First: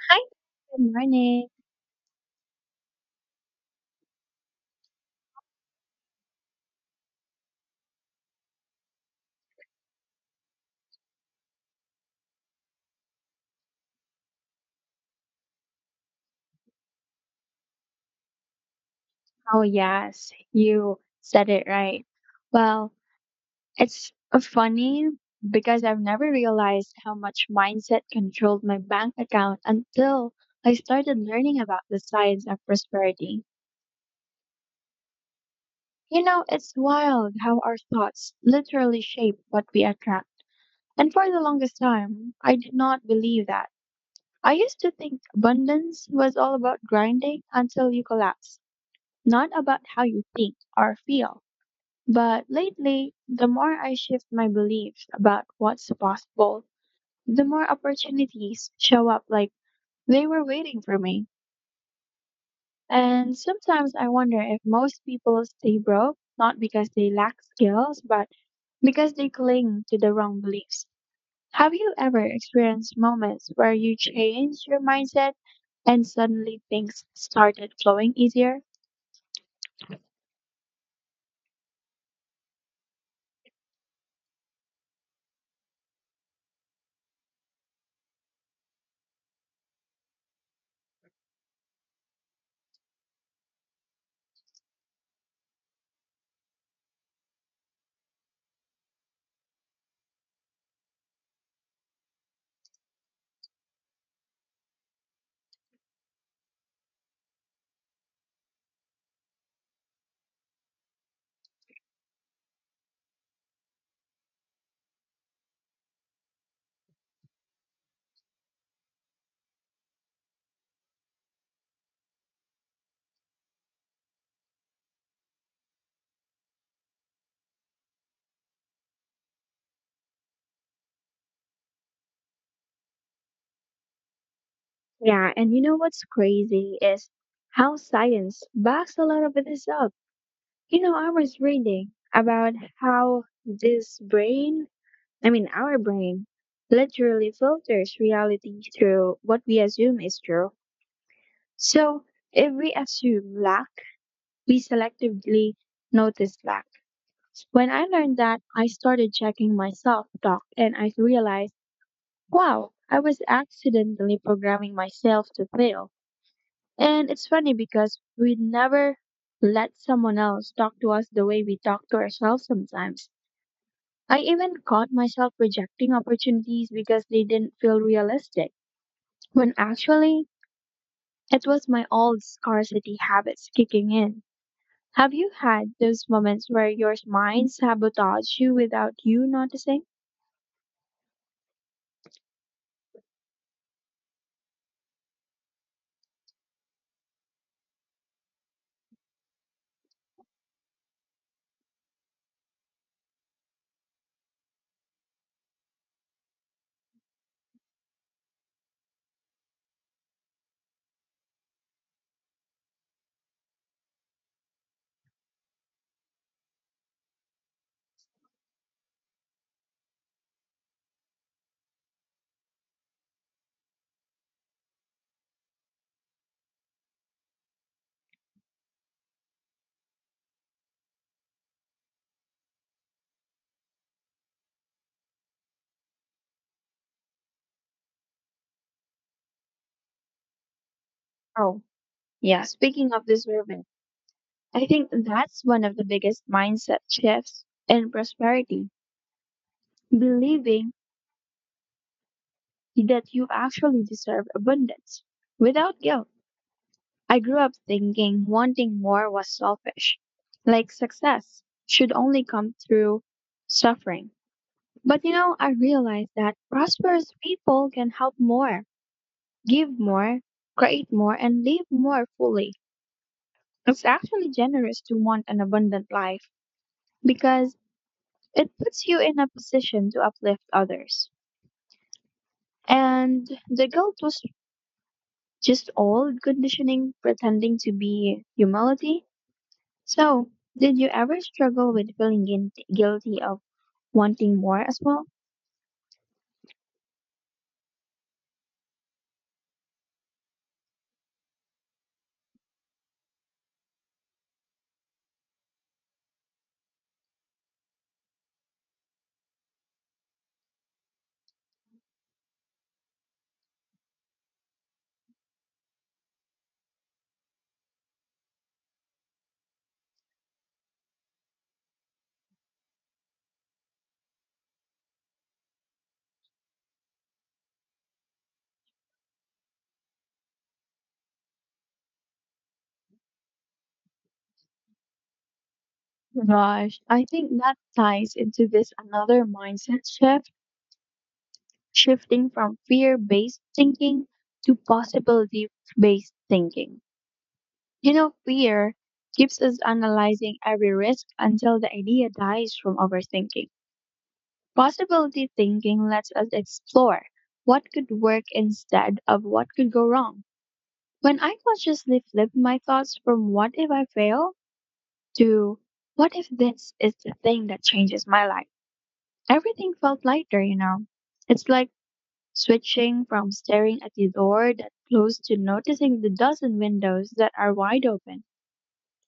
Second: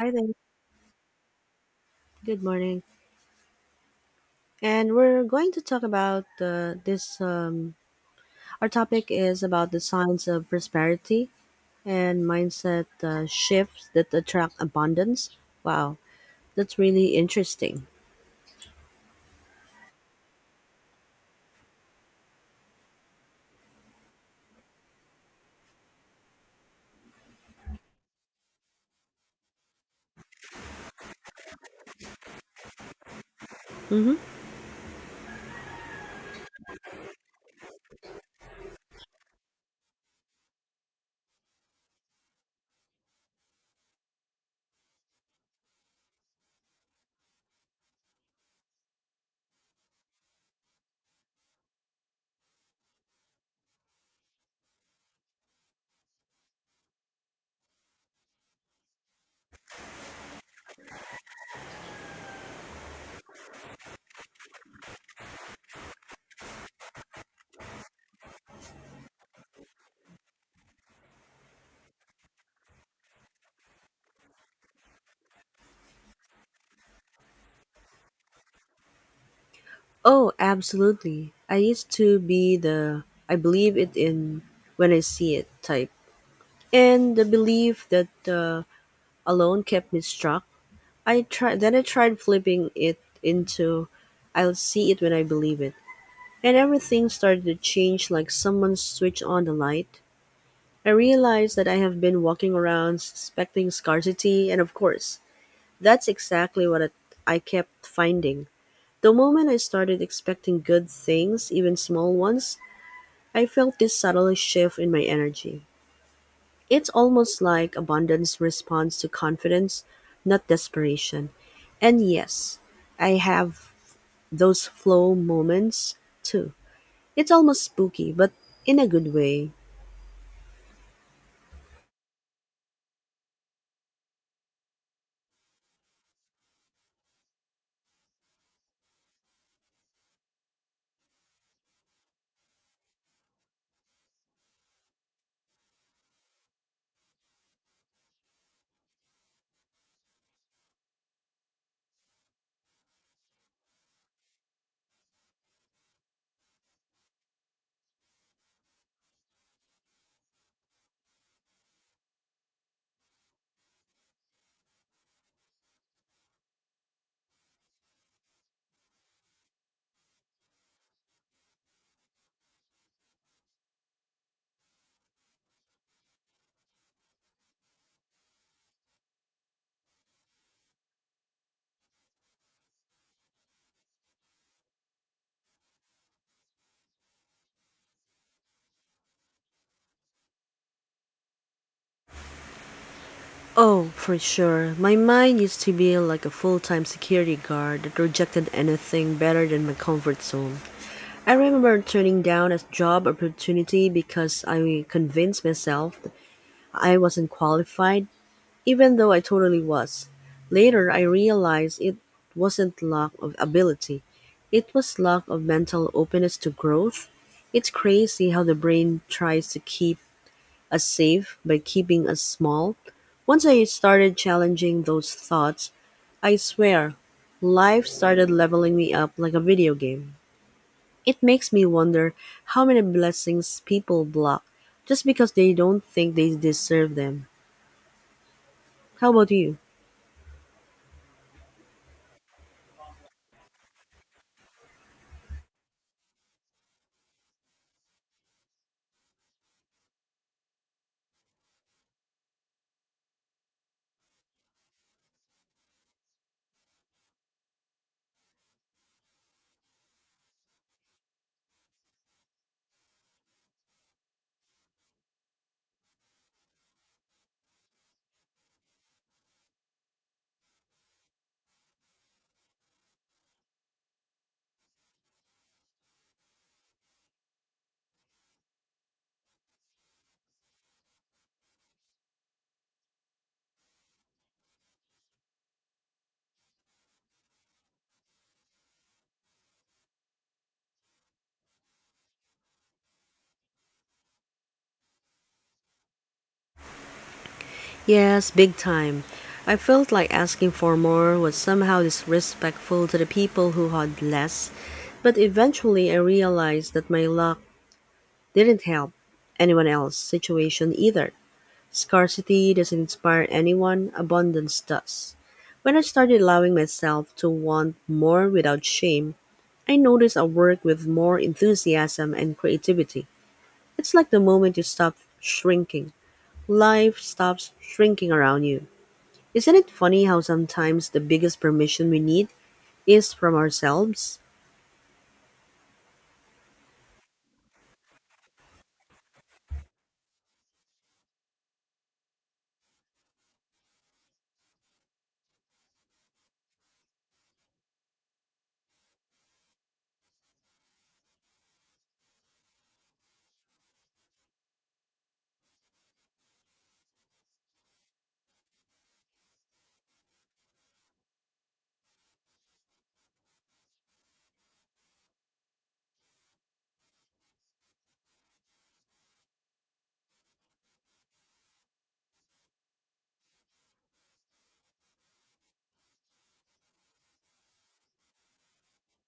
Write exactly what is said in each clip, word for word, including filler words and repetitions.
Hi Hi, there. good morning. Good morning. And we're going to talk about uh, this. Um, our topic is about the signs of prosperity and mindset uh, shifts that attract abundance. Wow, that's really interesting. Oh, yes, you said it right. Well, it's uh, funny because I've never realized how much mindset controlled my bank account until I started learning about the science of prosperity. Mm-hmm. You know, it's wild how our thoughts literally shape what we attract. And for the longest time, I did not believe that. I used to think abundance was all about grinding until you collapse, not about how you think or feel. But lately, the more I shift my beliefs about what's possible, the more opportunities show up like they were waiting for me. And sometimes I wonder if most people stay broke not because they lack skills, but because they cling to the wrong beliefs. Have you ever experienced moments where you changed your mindset and suddenly things started flowing easier? Oh, absolutely. I used to be the I believe it in when I see it type, and the belief that uh, alone kept me struck. I tried then I tried flipping it into I'll see it when I believe it, and everything started to change like someone switched on the light. I realized that I have been walking around suspecting scarcity, and of course, that's exactly what it, I kept finding. The moment I started expecting good things, even small ones, I felt this subtle shift in my energy. It's almost like abundance responds to confidence, not desperation. And yes, I have those flow moments too. It's almost spooky, but in a good way. Yeah, and you know what's crazy is how science backs a lot of this up. You know, I was reading about how this brain, I mean, our brain, literally filters reality through what we assume is true. So if we assume lack, we selectively notice lack. When I learned that, I started checking my self talk and I realized, wow, I was accidentally programming myself to fail. And it's funny because we never let someone else talk to us the way we talk to ourselves sometimes. I even caught myself rejecting opportunities because they didn't feel realistic, when actually it was my old scarcity habits kicking in. Have you had those moments where your mind sabotaged you without you noticing? Oh, for sure. My mind used to be like a full time security guard that rejected anything better than my comfort zone. I remember turning down a job opportunity because I convinced myself that I wasn't qualified, even though I totally was. Later, I realized it wasn't lack of ability, it was lack of mental openness to growth. It's crazy how the brain tries to keep us safe by keeping us small. Once I started challenging those thoughts, I swear, life started leveling me up like a video game. It makes me wonder how many blessings people block just because they don't think they deserve them. How about you? Oh, yeah, speaking of discernment, I think that's one of the biggest mindset shifts in prosperity, believing that you actually deserve abundance without guilt. I grew up thinking wanting more was selfish, like success should only come through suffering. But you know, I realized that prosperous people can help more, give more, create more, and live more fully. It's actually generous to want an abundant life because it puts you in a position to uplift others. And the guilt was just old conditioning pretending to be humility. So, did you ever struggle with feeling guin- guilty of wanting more as well? Yes, big time. I felt like asking for more was somehow disrespectful to the people who had less, but eventually I realized that my luck didn't help anyone else's situation either. Scarcity doesn't inspire anyone, abundance does. When I started allowing myself to want more without shame, I noticed I work with more enthusiasm and creativity. It's like the moment you stop shrinking, life stops shrinking around you. Isn't it funny how sometimes the biggest permission we need is from ourselves? Gosh, I think that ties into this another mindset shift, shifting from fear based thinking to possibility based thinking. You know, fear keeps us analyzing every risk until the idea dies from overthinking. Possibility thinking lets us explore what could work instead of what could go wrong. When I consciously flip my thoughts from what if I fail to what if this is the thing that changes my life, everything felt lighter, you know. It's like switching from staring at the door that closed to noticing the dozen windows that are wide open.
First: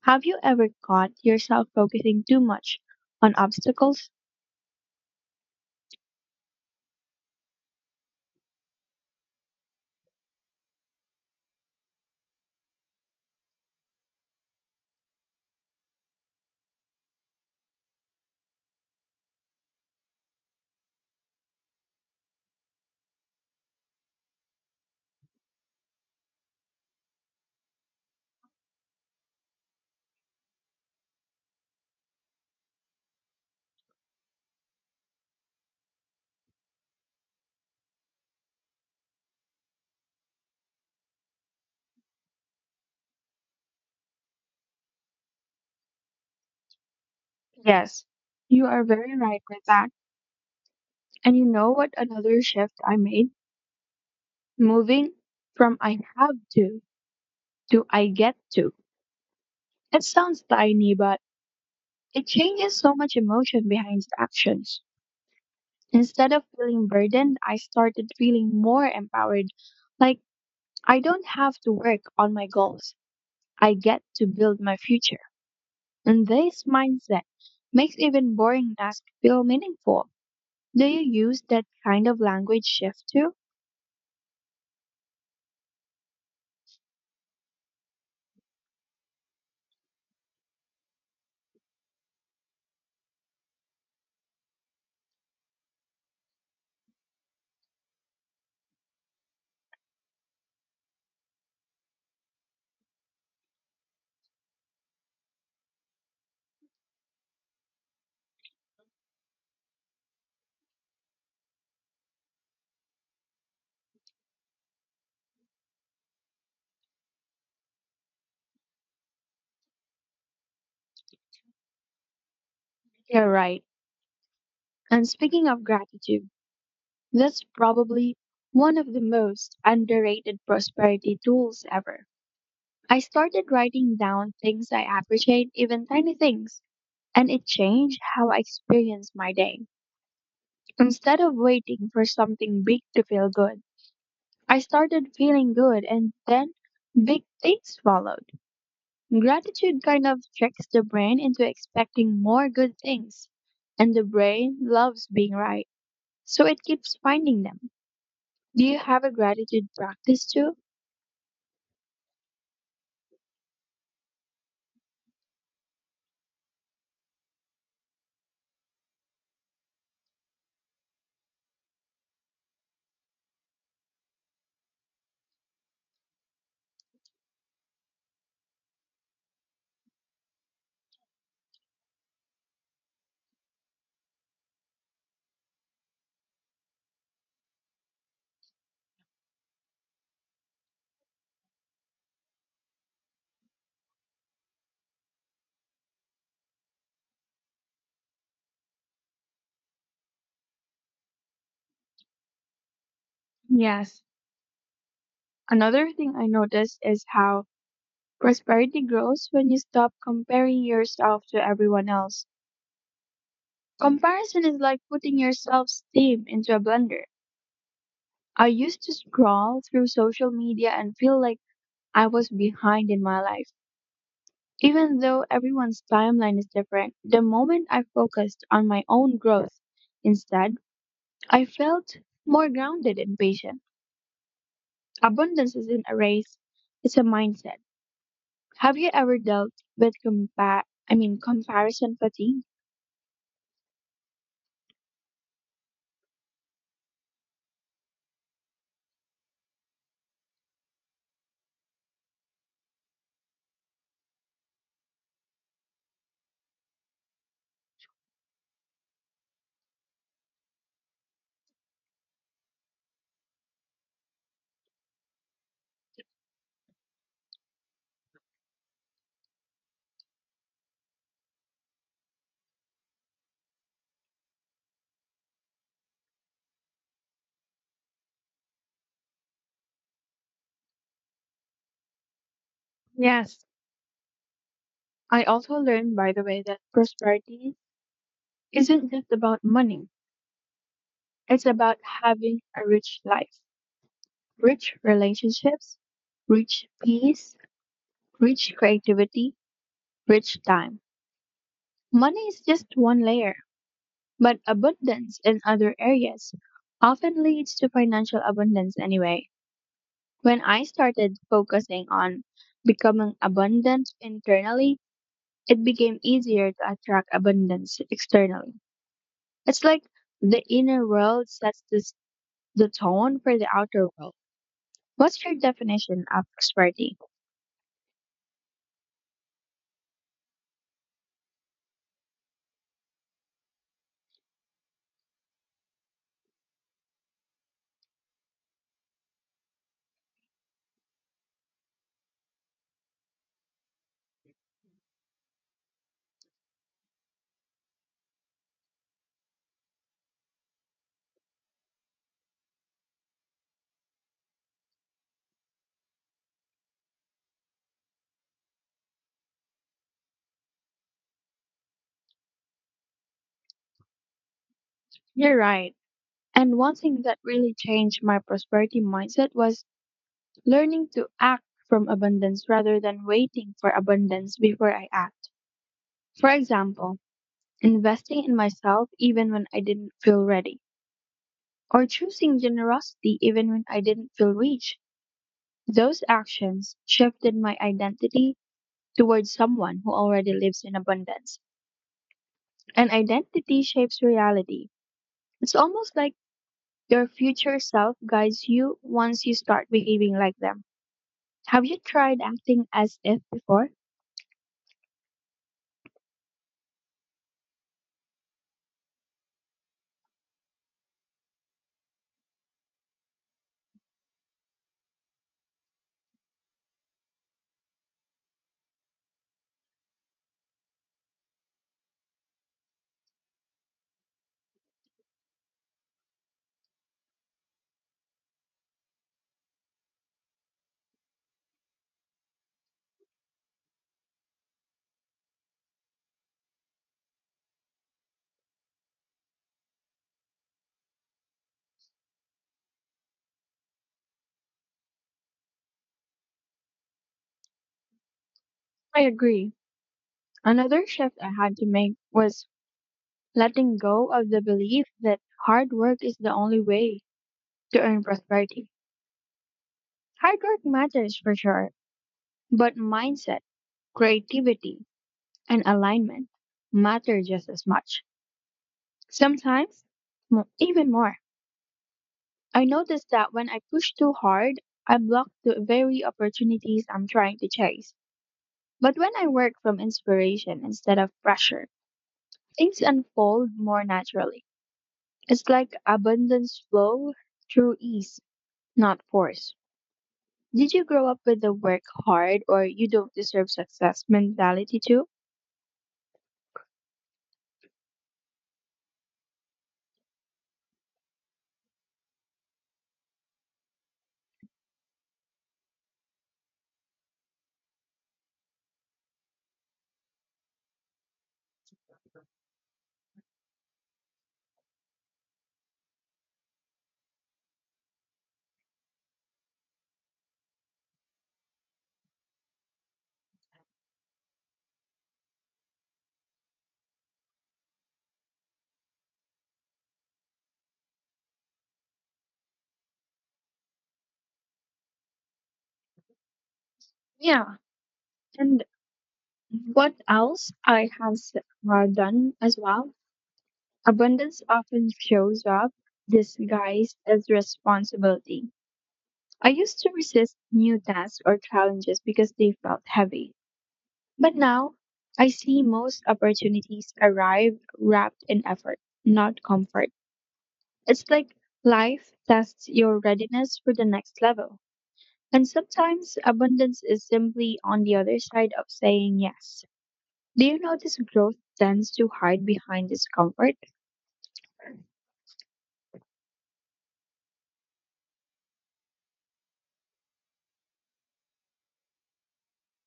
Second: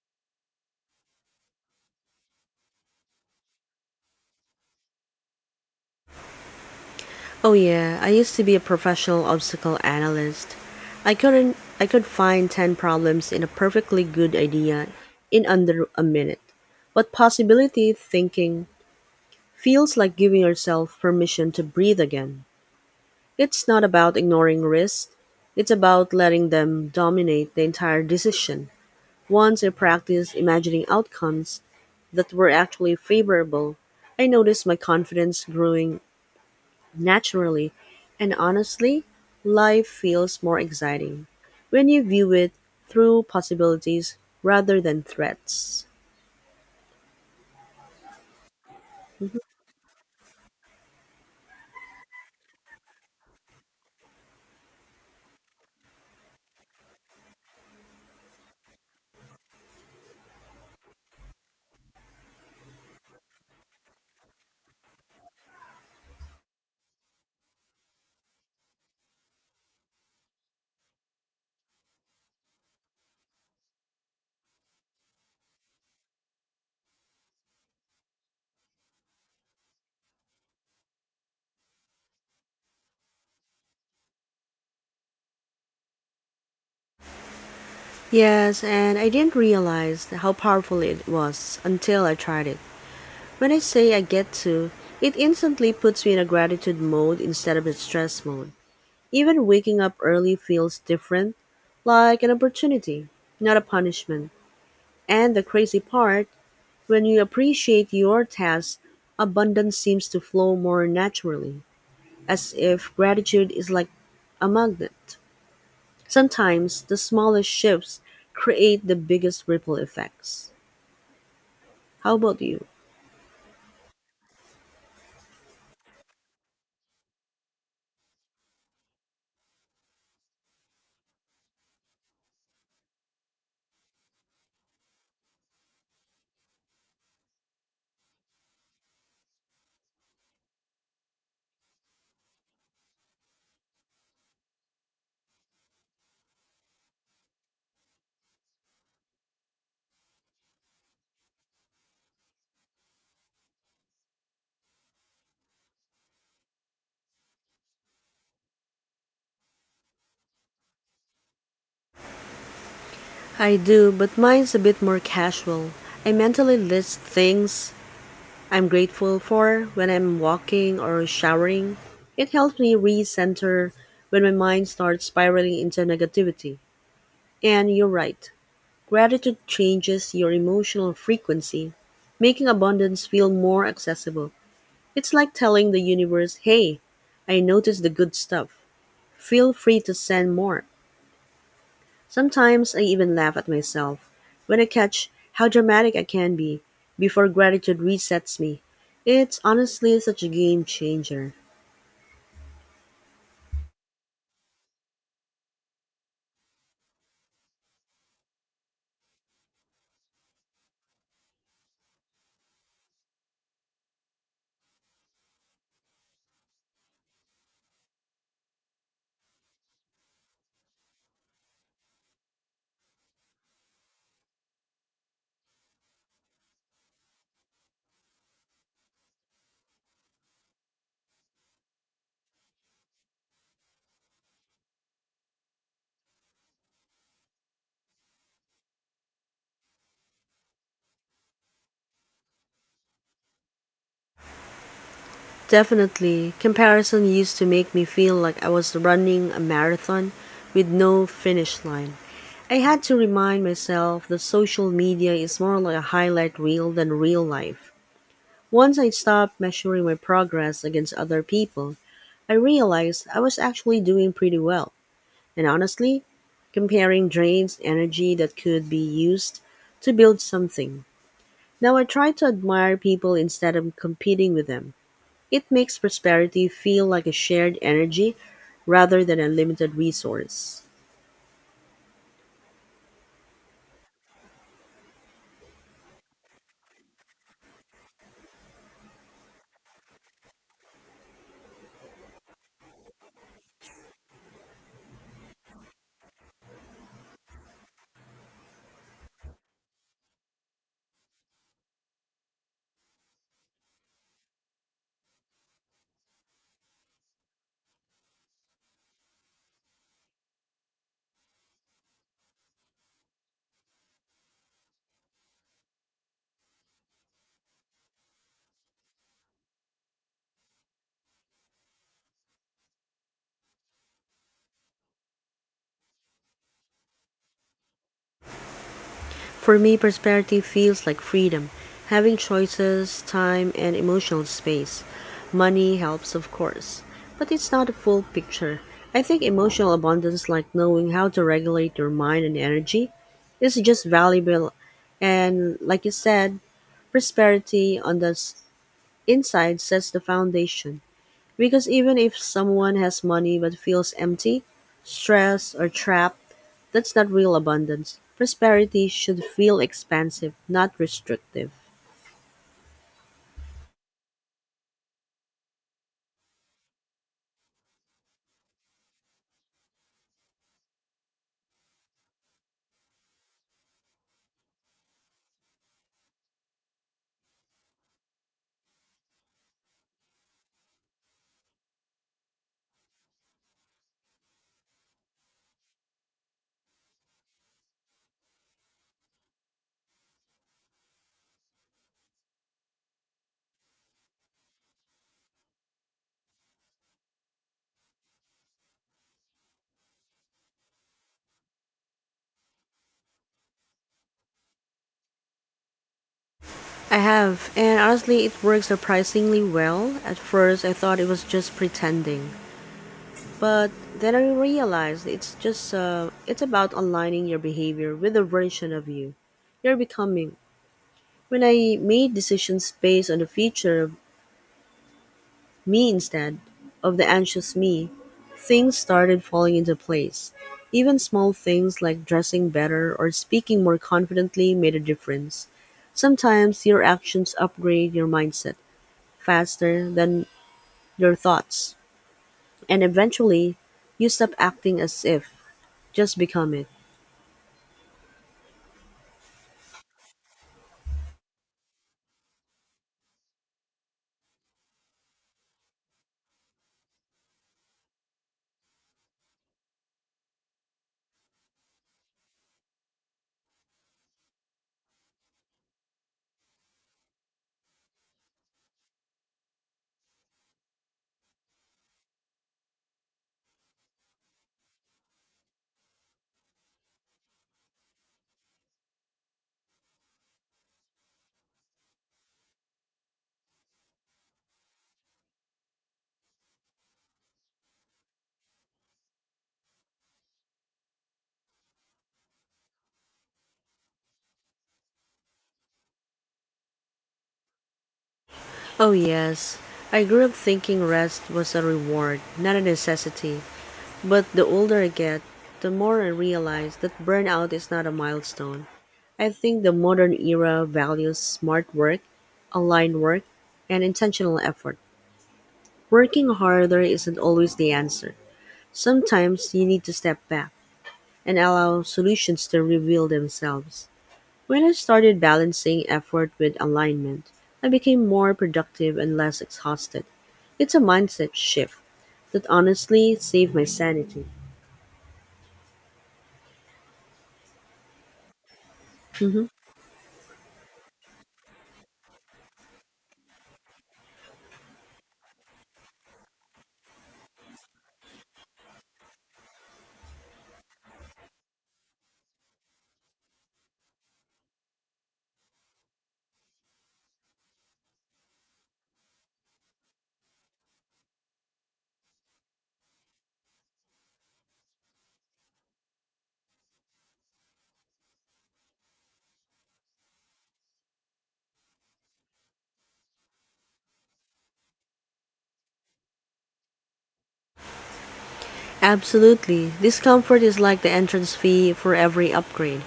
Have you ever caught yourself focusing too much on obstacles? Oh yeah, I used to be a professional obstacle analyst. I couldn't I could find ten problems in a perfectly good idea in under a minute. But possibility thinking feels like giving yourself permission to breathe again. It's not about ignoring risks, it's about letting them dominate the entire decision. Once I practiced imagining outcomes that were actually favorable, I noticed my confidence growing naturally, and honestly, life feels more exciting when you view it through possibilities rather than threats. Yes, you are very right with that. And you know what another shift I made? Moving from I have to to I get to. It sounds tiny, but it changes so much emotion behind the actions. Instead of feeling burdened, I started feeling more empowered. Like, I don't have to work on my goals. I get to build my future. And this mindset makes even boring tasks feel meaningful. Do you use that kind of language shift too? Yes, and I didn't realize how powerful it was until I tried it. When I say I get to, it instantly puts me in a gratitude mode instead of a stress mode. Even waking up early feels different, like an opportunity, not a punishment. And the crazy part, when you appreciate your tasks, abundance seems to flow more naturally, as if gratitude is like a magnet. Sometimes the smallest shifts create the biggest ripple effects. How about you? You're right. And speaking of gratitude, that's probably one of the most underrated prosperity tools ever. I started writing down things I appreciate, even tiny things, and it changed how I experience my day. Instead of waiting for something big to feel good, I started feeling good and then big things followed. Gratitude kind of tricks the brain into expecting more good things, and the brain loves being right, so it keeps finding them. Do you have a gratitude practice too? I do, but mine's a bit more casual. I mentally list things I'm grateful for when I'm walking or showering. It helps me recenter when my mind starts spiraling into negativity. And you're right, gratitude changes your emotional frequency, making abundance feel more accessible. It's like telling the universe, hey, I noticed the good stuff. Feel free to send more. Sometimes I even laugh at myself when I catch how dramatic I can be before gratitude resets me. It's honestly such a game changer. Yes. Another thing I noticed is how prosperity grows when you stop comparing yourself to everyone else. Comparison is like putting your self esteem into a blender. I used to scroll through social media and feel like I was behind in my life. Even though everyone's timeline is different, the moment I focused on my own growth instead, I felt more grounded and patient. Abundance isn't a race, it's a mindset. Have you ever dealt with compa- I mean comparison fatigue? Definitely, comparison used to make me feel like I was running a marathon with no finish line. I had to remind myself that social media is more like a highlight reel than real life. Once I stopped measuring my progress against other people, I realized I was actually doing pretty well. And honestly, comparing drains energy that could be used to build something. Now I try to admire people instead of competing with them. It makes prosperity feel like a shared energy rather than a limited resource. Yes, I also learned, by the way, that prosperity isn't just about money. It's about having a rich life, rich relationships, rich peace, rich creativity, rich time. Money is just one layer, but abundance in other areas often leads to financial abundance anyway. When I started focusing on becoming abundant internally, it became easier to attract abundance externally. It's like the inner world sets this, the tone for the outer world. What's your definition of prosperity? For me, prosperity feels like freedom, having choices, time, and emotional space. Money helps, of course, but it's not a full picture. I think emotional abundance, like knowing how to regulate your mind and energy, is just valuable. And like you said, prosperity on the s- inside sets the foundation. Because even if someone has money but feels empty, stressed, or trapped, that's not real abundance. Prosperity should feel expansive, not restrictive. You're right. And one thing that really changed my prosperity mindset was learning to act from abundance rather than waiting for abundance before I act. For example, investing in myself even when I didn't feel ready, or choosing generosity even when I didn't feel rich. Those actions shifted my identity towards someone who already lives in abundance. And identity shapes reality. It's almost like your future self guides you once you start behaving like them. Have you tried acting as if before? I have, and honestly, it works surprisingly well. At first, I thought it was just pretending, but then I realized it's just uh, it's about aligning your behavior with the version of you you're becoming. When I made decisions based on the future of me instead of the anxious me, things started falling into place. Even small things like dressing better or speaking more confidently made a difference. Sometimes your actions upgrade your mindset faster than your thoughts, and eventually you stop acting as if, just become it. I agree. Another shift I had to make was letting go of the belief that hard work is the only way to earn prosperity. Hard work matters for sure, but mindset, creativity, and alignment matter just as much. Sometimes, mo- even more. I noticed that when I push too hard, I block the very opportunities I'm trying to chase. But when I work from inspiration instead of pressure, things unfold more naturally. It's like abundance flow through ease, not force. Did you grow up with the work hard or you don't deserve success mentality too? Oh, yes. I grew up thinking rest was a reward, not a necessity. But the older I get, the more I realize that burnout is not a milestone. I think the modern era values smart work, aligned work, and intentional effort. Working harder isn't always the answer. Sometimes you need to step back and allow solutions to reveal themselves. When I started balancing effort with alignment, I became more productive and less exhausted. It's a mindset shift that honestly saved my sanity. Yeah. And Mhm. what else I have s- uh, done as well? Abundance often shows up disguised as responsibility. I used to resist new tasks or challenges because they felt heavy. But now, I see most opportunities arrive wrapped in effort, not comfort. It's like life tests your readiness for the next level. And sometimes abundance is simply on the other side of saying yes. Do you notice growth tends to hide behind discomfort? Absolutely. Discomfort is like the entrance fee for every upgrade.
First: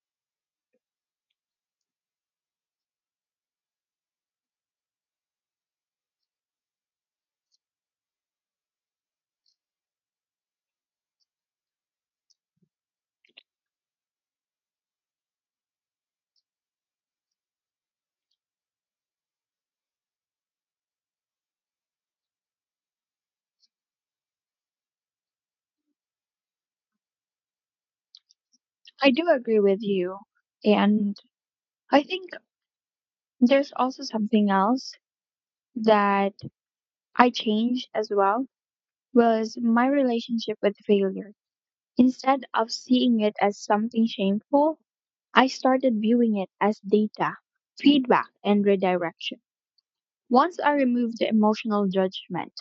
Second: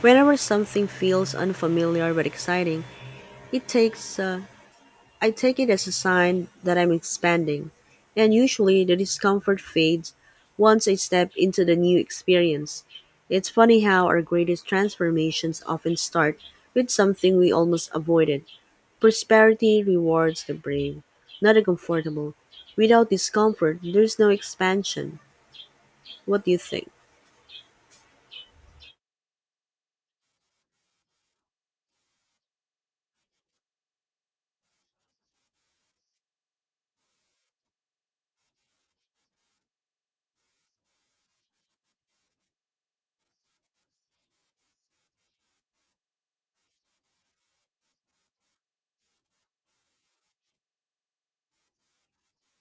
Whenever something feels unfamiliar but exciting, it takes uh, I take it as a sign that I'm expanding, and usually the discomfort fades once I step into the new experience. It's funny how our greatest transformations often start with something we almost avoided. Prosperity rewards the brave, not the comfortable. Without discomfort, there's no expansion. What do you think? I do agree with you. And I think there's also something else that I changed as well was my relationship with failure. Instead of seeing it as something shameful, I started viewing it as data, feedback, and redirection. Once I removed the emotional judgment,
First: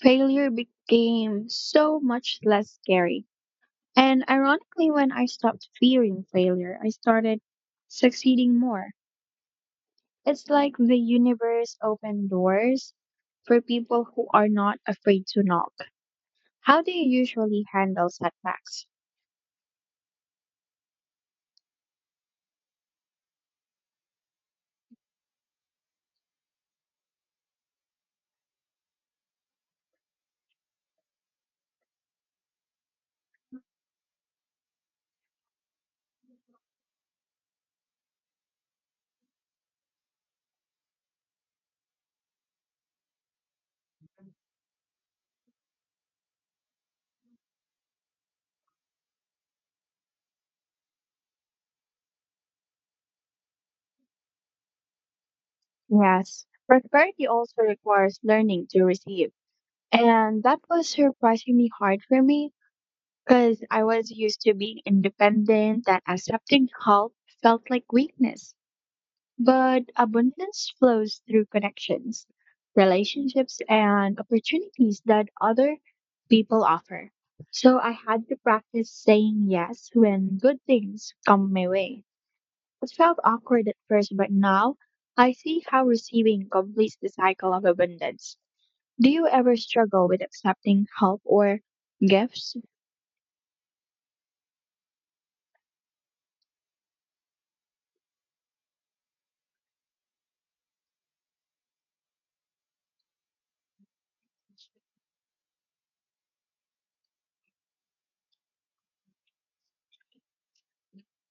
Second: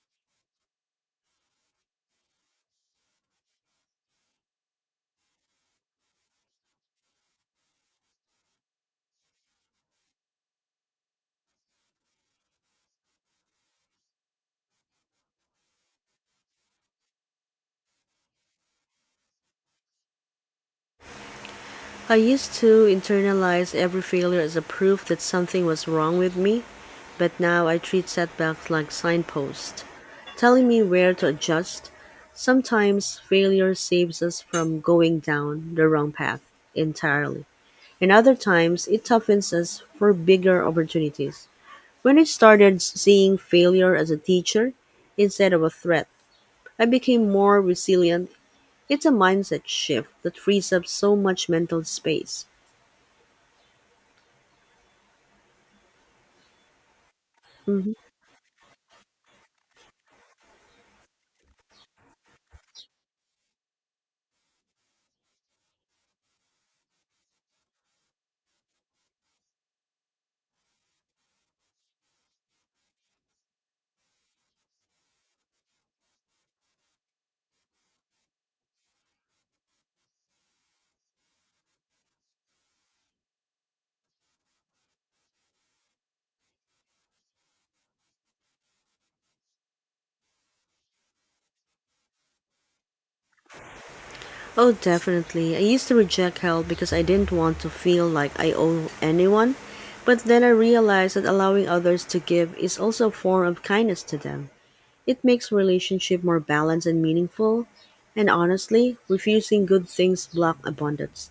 failure became so much less scary. And ironically, when I stopped fearing failure, I started succeeding more. It's like the universe opened doors for people who are not afraid to knock. How do you usually handle setbacks? I used to internalize every failure as a proof that something was wrong with me, but now I treat setbacks like signposts, telling me where to adjust. Sometimes failure saves us from going down the wrong path entirely, and other times it toughens us for bigger opportunities. When I started seeing failure as a teacher instead of a threat, I became more resilient. It's a mindset shift that frees up so much mental space. Yes, prosperity also Mm-hmm. requires learning to receive. And that was surprisingly hard for me because I was used to being independent and accepting help felt like weakness. But abundance flows through connections, relationships, and opportunities that other people offer. So I had to practice saying yes when good things come my way. It felt awkward at first, but now I see how receiving completes the cycle of abundance. Do you ever struggle with accepting help or gifts? Oh, definitely. I used to reject help because I didn't want to feel like I owe anyone, but then I realized that allowing others to give is also a form of kindness to them. It makes relationship more balanced and meaningful, and honestly, refusing good things block abundance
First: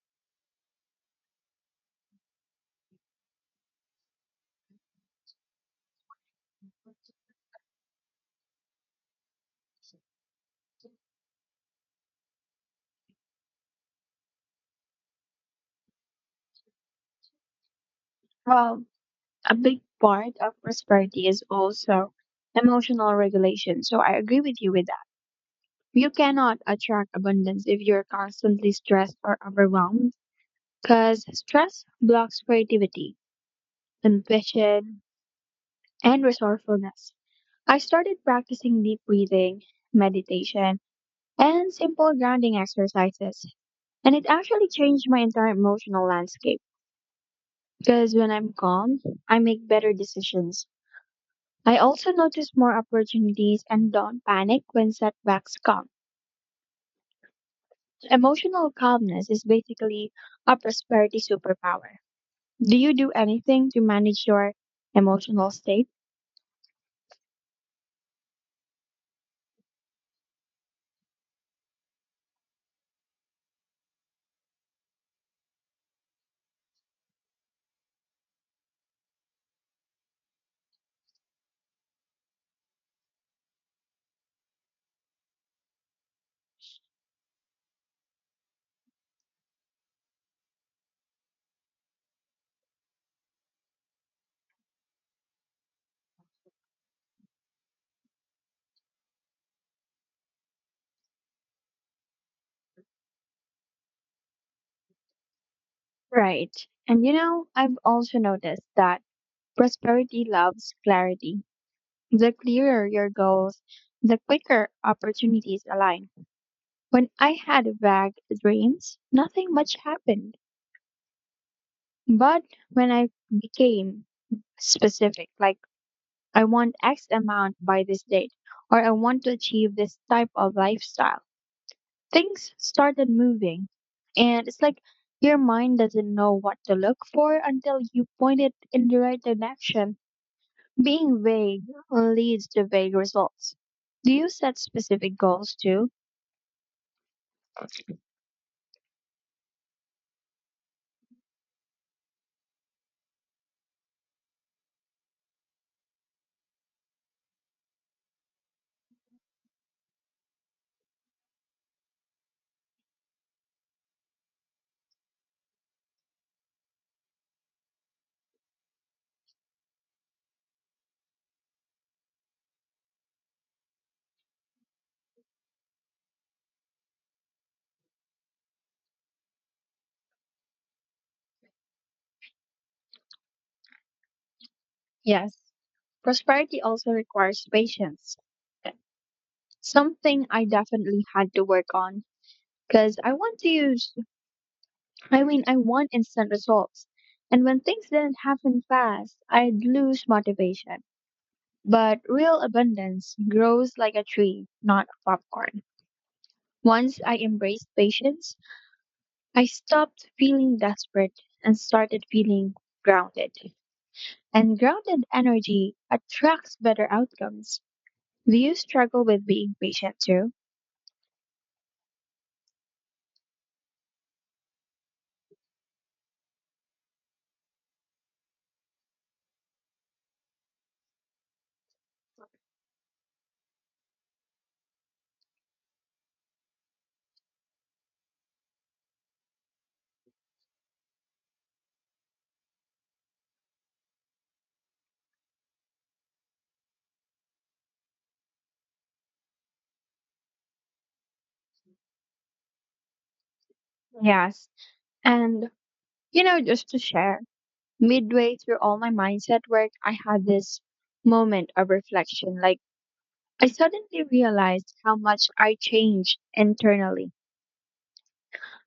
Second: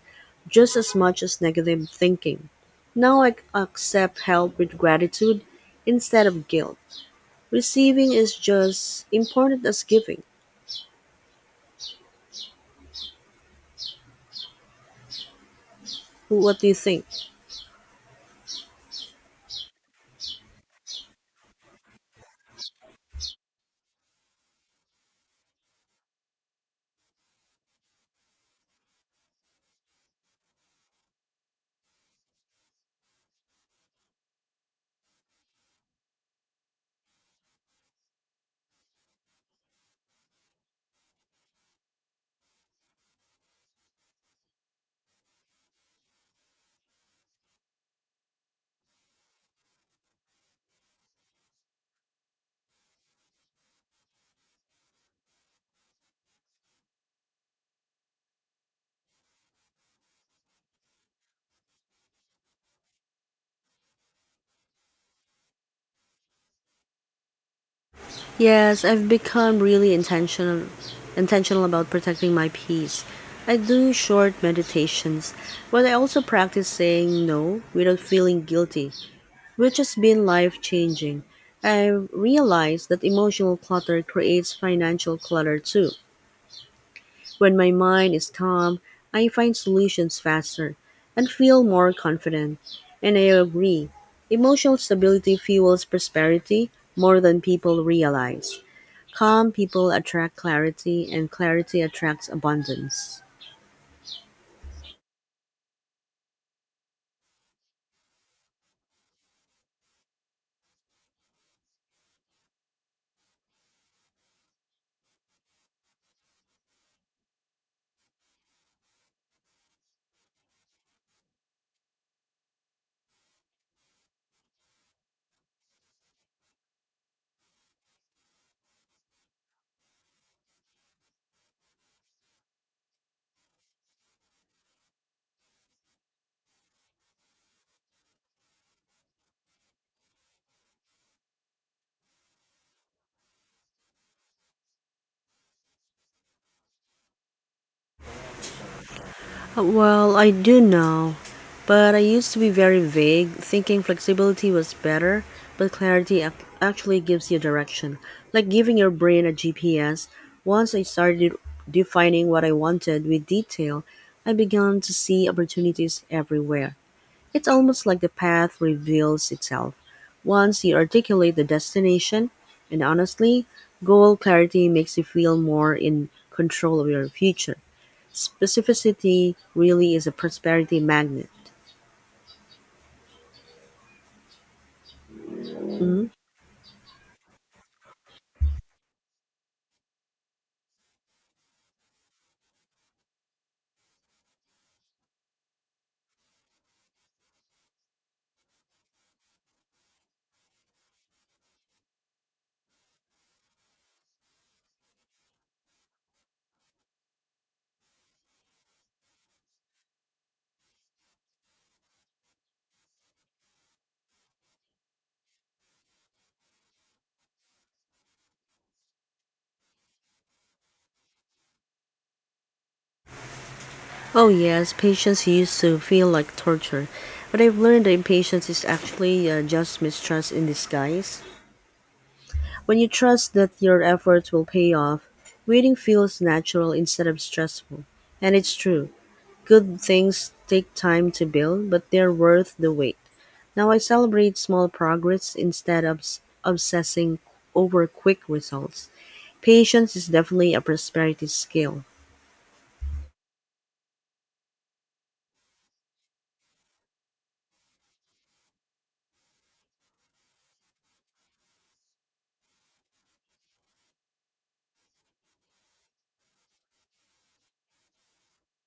just as much as negative thinking. Now I c- accept help with gratitude instead of guilt. Receiving is just important as giving. What do you think? Well, a big part of prosperity is also emotional regulation. So I agree with you with that. You cannot attract abundance if you're constantly stressed or overwhelmed because stress blocks creativity, ambition, and resourcefulness. I started practicing deep breathing, meditation, and simple grounding exercises. And it actually changed my entire emotional landscape because when I'm calm, I make better decisions. I also notice more opportunities and don't panic when setbacks come. Emotional calmness is basically a prosperity superpower. Do you do anything to manage your emotional state? Yes, I've become really intentional intentional about protecting my peace. I do short meditations, but I also practice saying no without feeling guilty, which has been life-changing. I've realized that emotional clutter creates financial clutter too. When my mind is calm, I find solutions faster and feel more confident. And I agree, emotional stability fuels prosperity more than people realize. Calm people attract clarity, and clarity attracts abundance. Right. And you know, I've also noticed that prosperity loves clarity. The clearer your goals, the quicker opportunities align. When I had vague dreams, nothing much happened. But when I became specific, like I want X amount by this date, or I want to achieve this type of lifestyle, things started moving. And it's like your mind doesn't know what to look for until you point it in the right direction. Being vague leads to vague results. Do you set specific goals too? Well, I do now, but I used to be very vague, thinking flexibility was better, but clarity ac- actually gives you direction, like giving your brain a G P S. Once I started defining what I wanted with detail, I began to see opportunities everywhere. It's almost like the path reveals itself once you articulate the destination, and honestly, goal clarity makes you feel more in control of your future. Specificity really is a prosperity magnet. Yes, Mhm. prosperity also requires patience. Something I definitely had to work on because I want to use, I mean, I want instant results. And when things didn't happen fast, I'd lose motivation. But real abundance grows like a tree, not a popcorn. Once I embraced patience, I stopped feeling desperate and started feeling grounded. And grounded energy attracts better outcomes. Do you struggle with being patient too? Oh, yes, patience used to feel like torture, but I've learned that impatience is actually uh, just mistrust in disguise. When you trust that your efforts will pay off, waiting feels natural instead of stressful. And it's true, good things take time to build, but they're worth the wait. Now I celebrate small progress instead of s- obsessing over quick results. Patience is definitely a prosperity skill. Yes. And, you know, just to share, midway through all my mindset work, I had this moment of reflection. Like, I suddenly realized how much I changed internally.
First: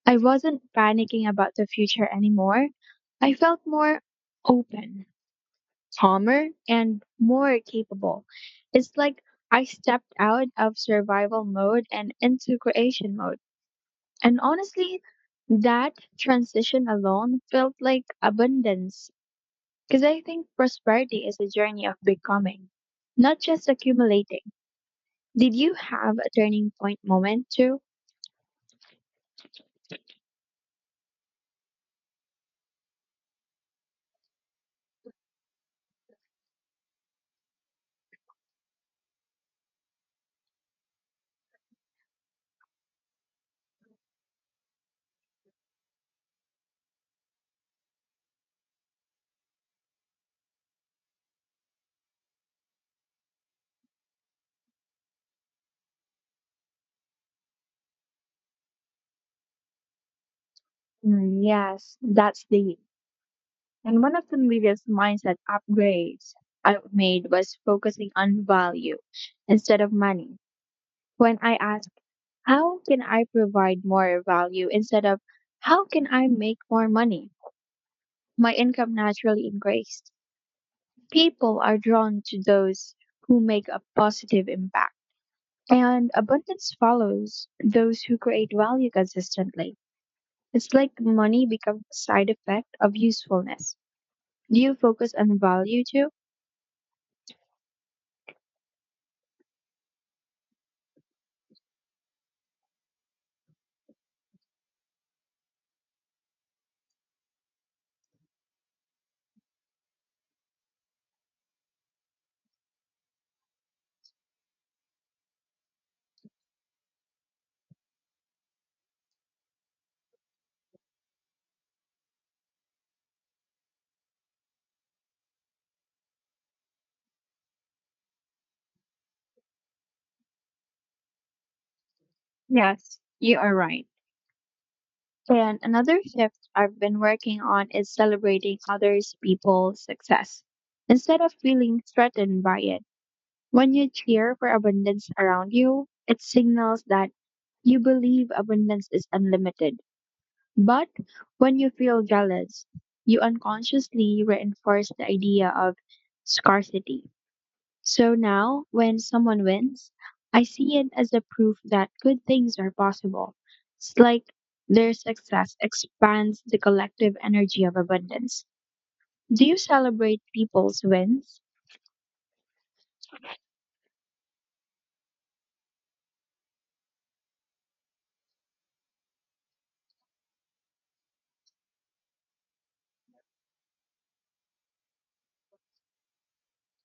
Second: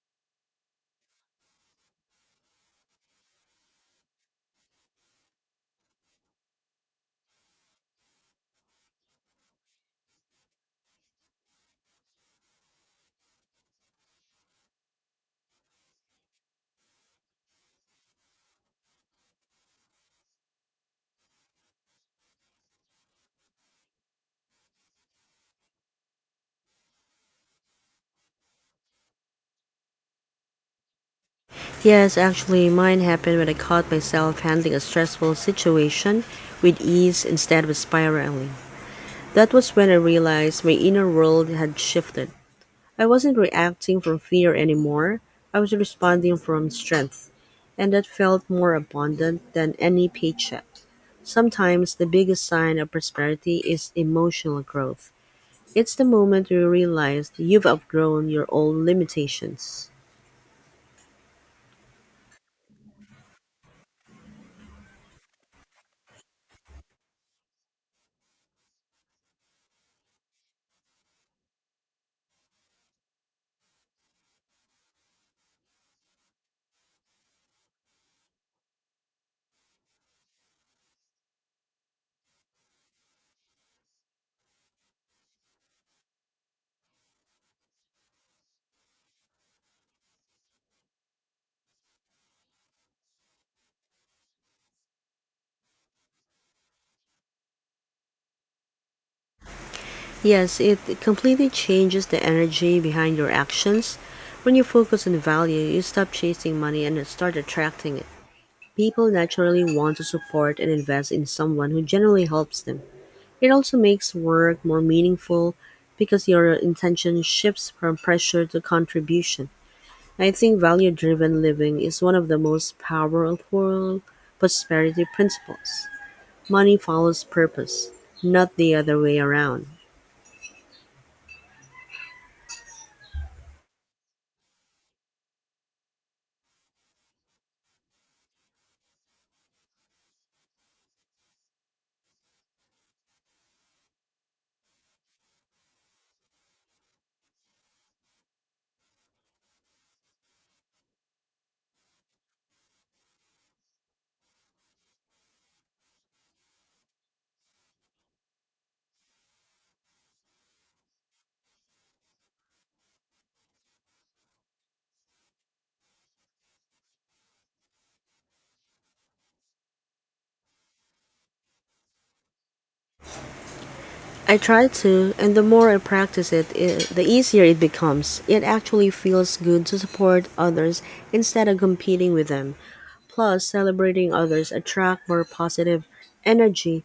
I wasn't panicking about the future anymore. I felt more open, calmer and more capable. It's like I stepped out of survival mode and into creation mode. And honestly, that transition alone felt like abundance because I think prosperity is a journey of becoming, not just accumulating. Did you have a turning point moment too? Yes, actually, mine happened when I caught myself handling a stressful situation with ease instead of spiraling. That was when I realized my inner world had shifted. I wasn't reacting from fear anymore, I was responding from strength, and that felt more abundant than any paycheck. Sometimes the biggest sign of prosperity is emotional growth. It's the moment you realize you've outgrown your own limitations. Mm, yes, that's deep. And one of the biggest mindset upgrades I've made was focusing on value instead of money. When I ask, how can I provide more value instead of how can I make more money? My income naturally increased. People are drawn to those who make a positive impact. And abundance follows those who create value consistently. It's like money becomes a side effect of usefulness. Do you focus on value too? Yes, it completely changes the energy behind your actions. When you focus on value, you stop chasing money and start attracting it. People naturally want to support and invest in someone who generally helps them. It also makes work more meaningful because your intention shifts from pressure to contribution. I think value driven living is one of the most powerful prosperity principles. Money follows purpose, not the other way around. Yes, you are right. And another shift I've been working on is celebrating others people's success instead of feeling threatened by it. When you cheer for abundance around you, it signals that you believe abundance is unlimited. But when you feel jealous, you unconsciously reinforce the idea of scarcity. So now, when someone wins, I see it as a proof that good things are possible. It's like their success expands the collective energy of abundance. Do you celebrate people's wins? I try to, and the more I practice it, I the easier it becomes. It actually feels good to support others instead of competing with them. Plus, celebrating others attract more positive energy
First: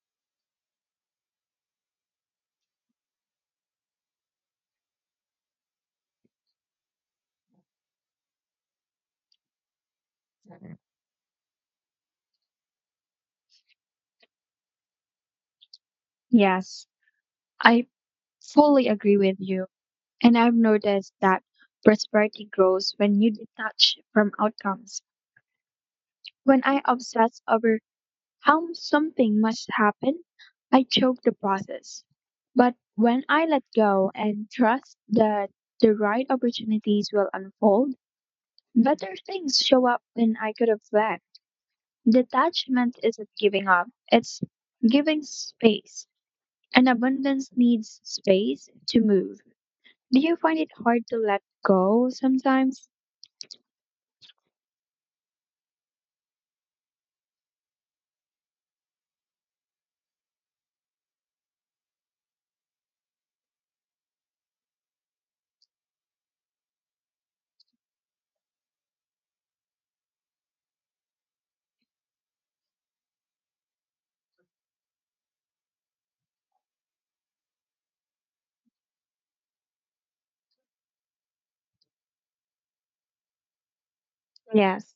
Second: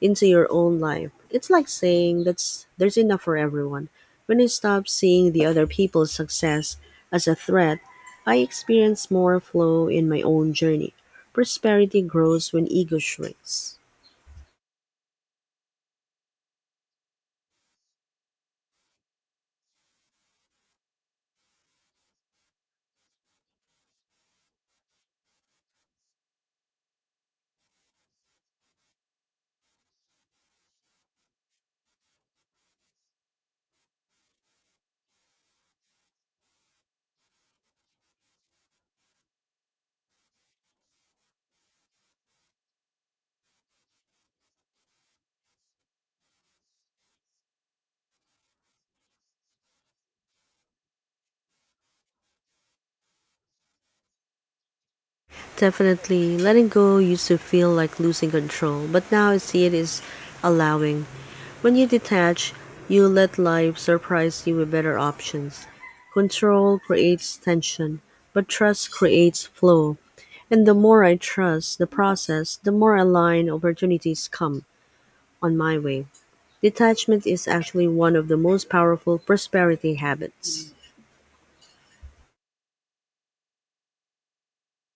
into your own life. It's like saying that's there's enough for everyone. When I stopped seeing the other people's success as a threat, I experience more flow in my own journey. Prosperity grows when ego shrinks. Yes, I fully agree with you. And I've noticed that prosperity grows when you detach from outcomes. When I obsess over how something must happen, I choke the process. But when I let go and trust that the right opportunities will unfold, better things show up than I could have planned. Detachment isn't giving up, it's giving space. And abundance needs space to move. Do you find it hard to let go sometimes? Definitely, letting go used to feel like losing control, but now I see it as allowing. When you detach, you let life surprise you with better options. Control creates tension, but trust creates flow. And the more I trust the process, the more aligned opportunities come on my way. Detachment is actually one of the most powerful prosperity habits. Yes.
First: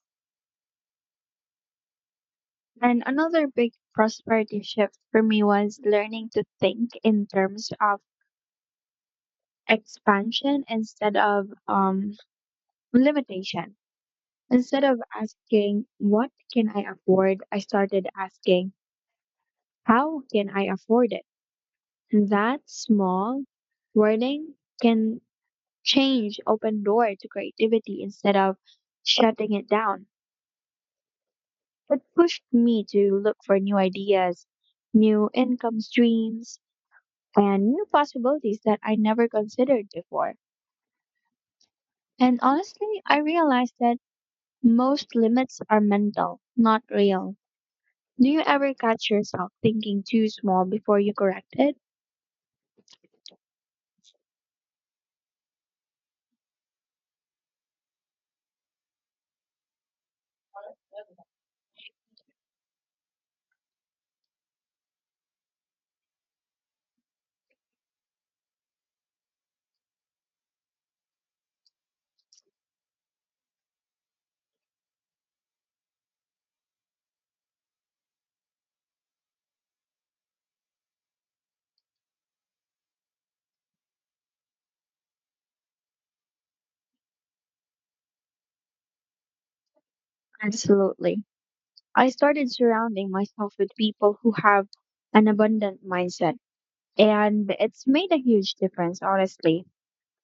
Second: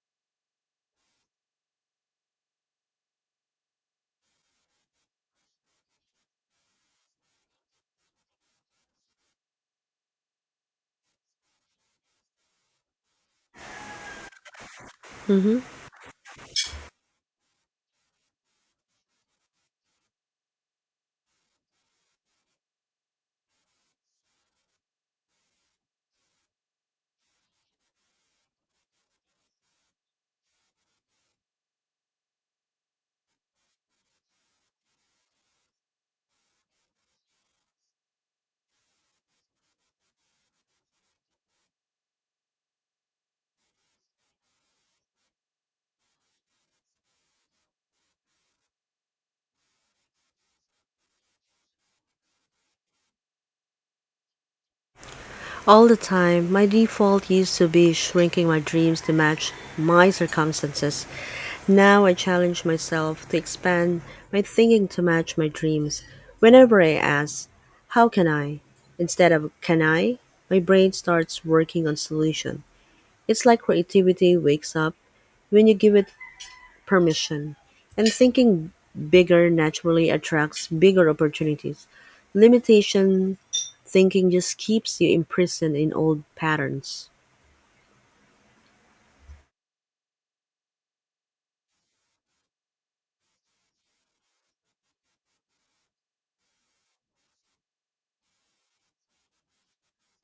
And another big prosperity shift for me was learning to think in terms of expansion instead of um, limitation. Instead of Mhm. asking, what can I afford? I started asking, how can I afford it? That small wording can change open door to creativity instead of shutting it down. It pushed me to look for new ideas, new income streams, and new possibilities that I never considered before. And honestly, I realized that most limits are mental, not real. Do you ever catch yourself thinking too small before you correct it? All the time, my default used to be shrinking my dreams to match my circumstances. Now I challenge myself to expand my thinking to match my dreams. Whenever I ask, how can I? Instead of can I, my brain starts working on solution. It's like creativity wakes up when you give it permission, and thinking bigger naturally attracts bigger opportunities. Limitation thinking just keeps you imprisoned in old patterns. Absolutely. I started surrounding myself with people who have an abundant mindset, and it's made a huge difference, honestly.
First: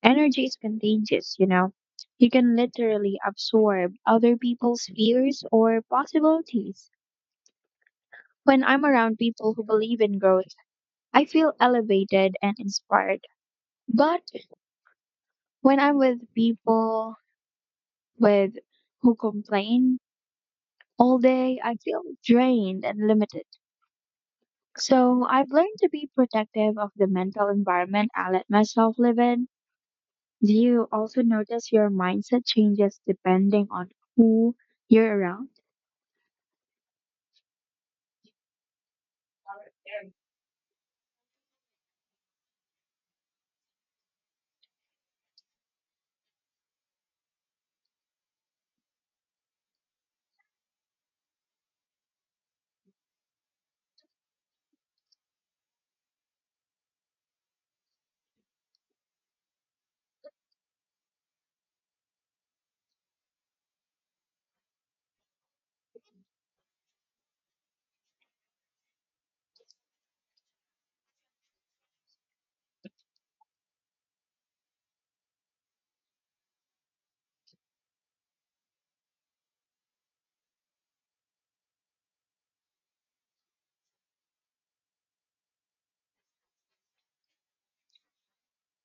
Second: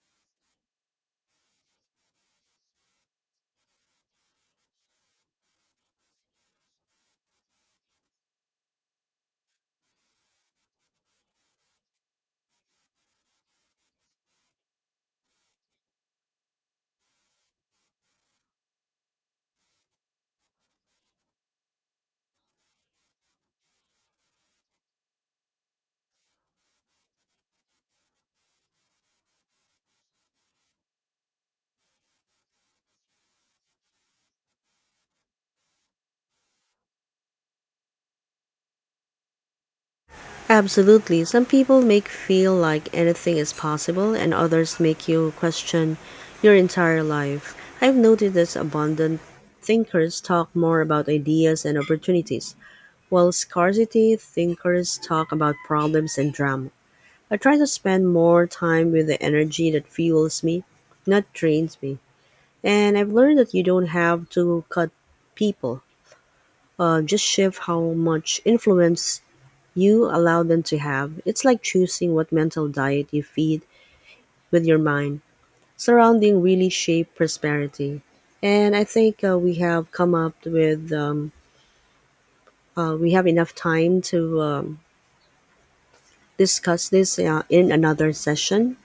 Energy is contagious, you know. You can literally absorb other people's fears or possibilities. When I'm around people who believe in growth, I feel elevated and inspired. But when I'm with people with who complain all day, I feel drained and limited. So I've learned to be protective of the mental environment I let myself live in. Do you also notice your mindset changes depending on who you're around? Absolutely, some people make feel like anything is possible, and others make you question your entire life. I've noted that abundant thinkers talk more about ideas and opportunities, while scarcity thinkers talk about problems and drama. I try to spend more time with the energy that fuels me, not drains me. And I've learned that you don't have to cut people. Uh, just shift how much influence you allow them to have. It's like choosing what mental diet you feed with your mind. Surrounding really shape prosperity. And I think uh, we have come up with, um, uh, we have enough time to um, discuss this uh, in another session.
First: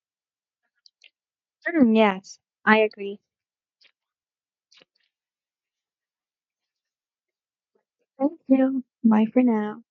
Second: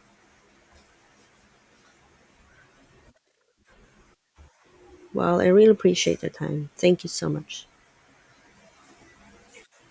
Mm, yes, I agree. Well, I really appreciate your time. Thank you so much. Thank you. Bye for now.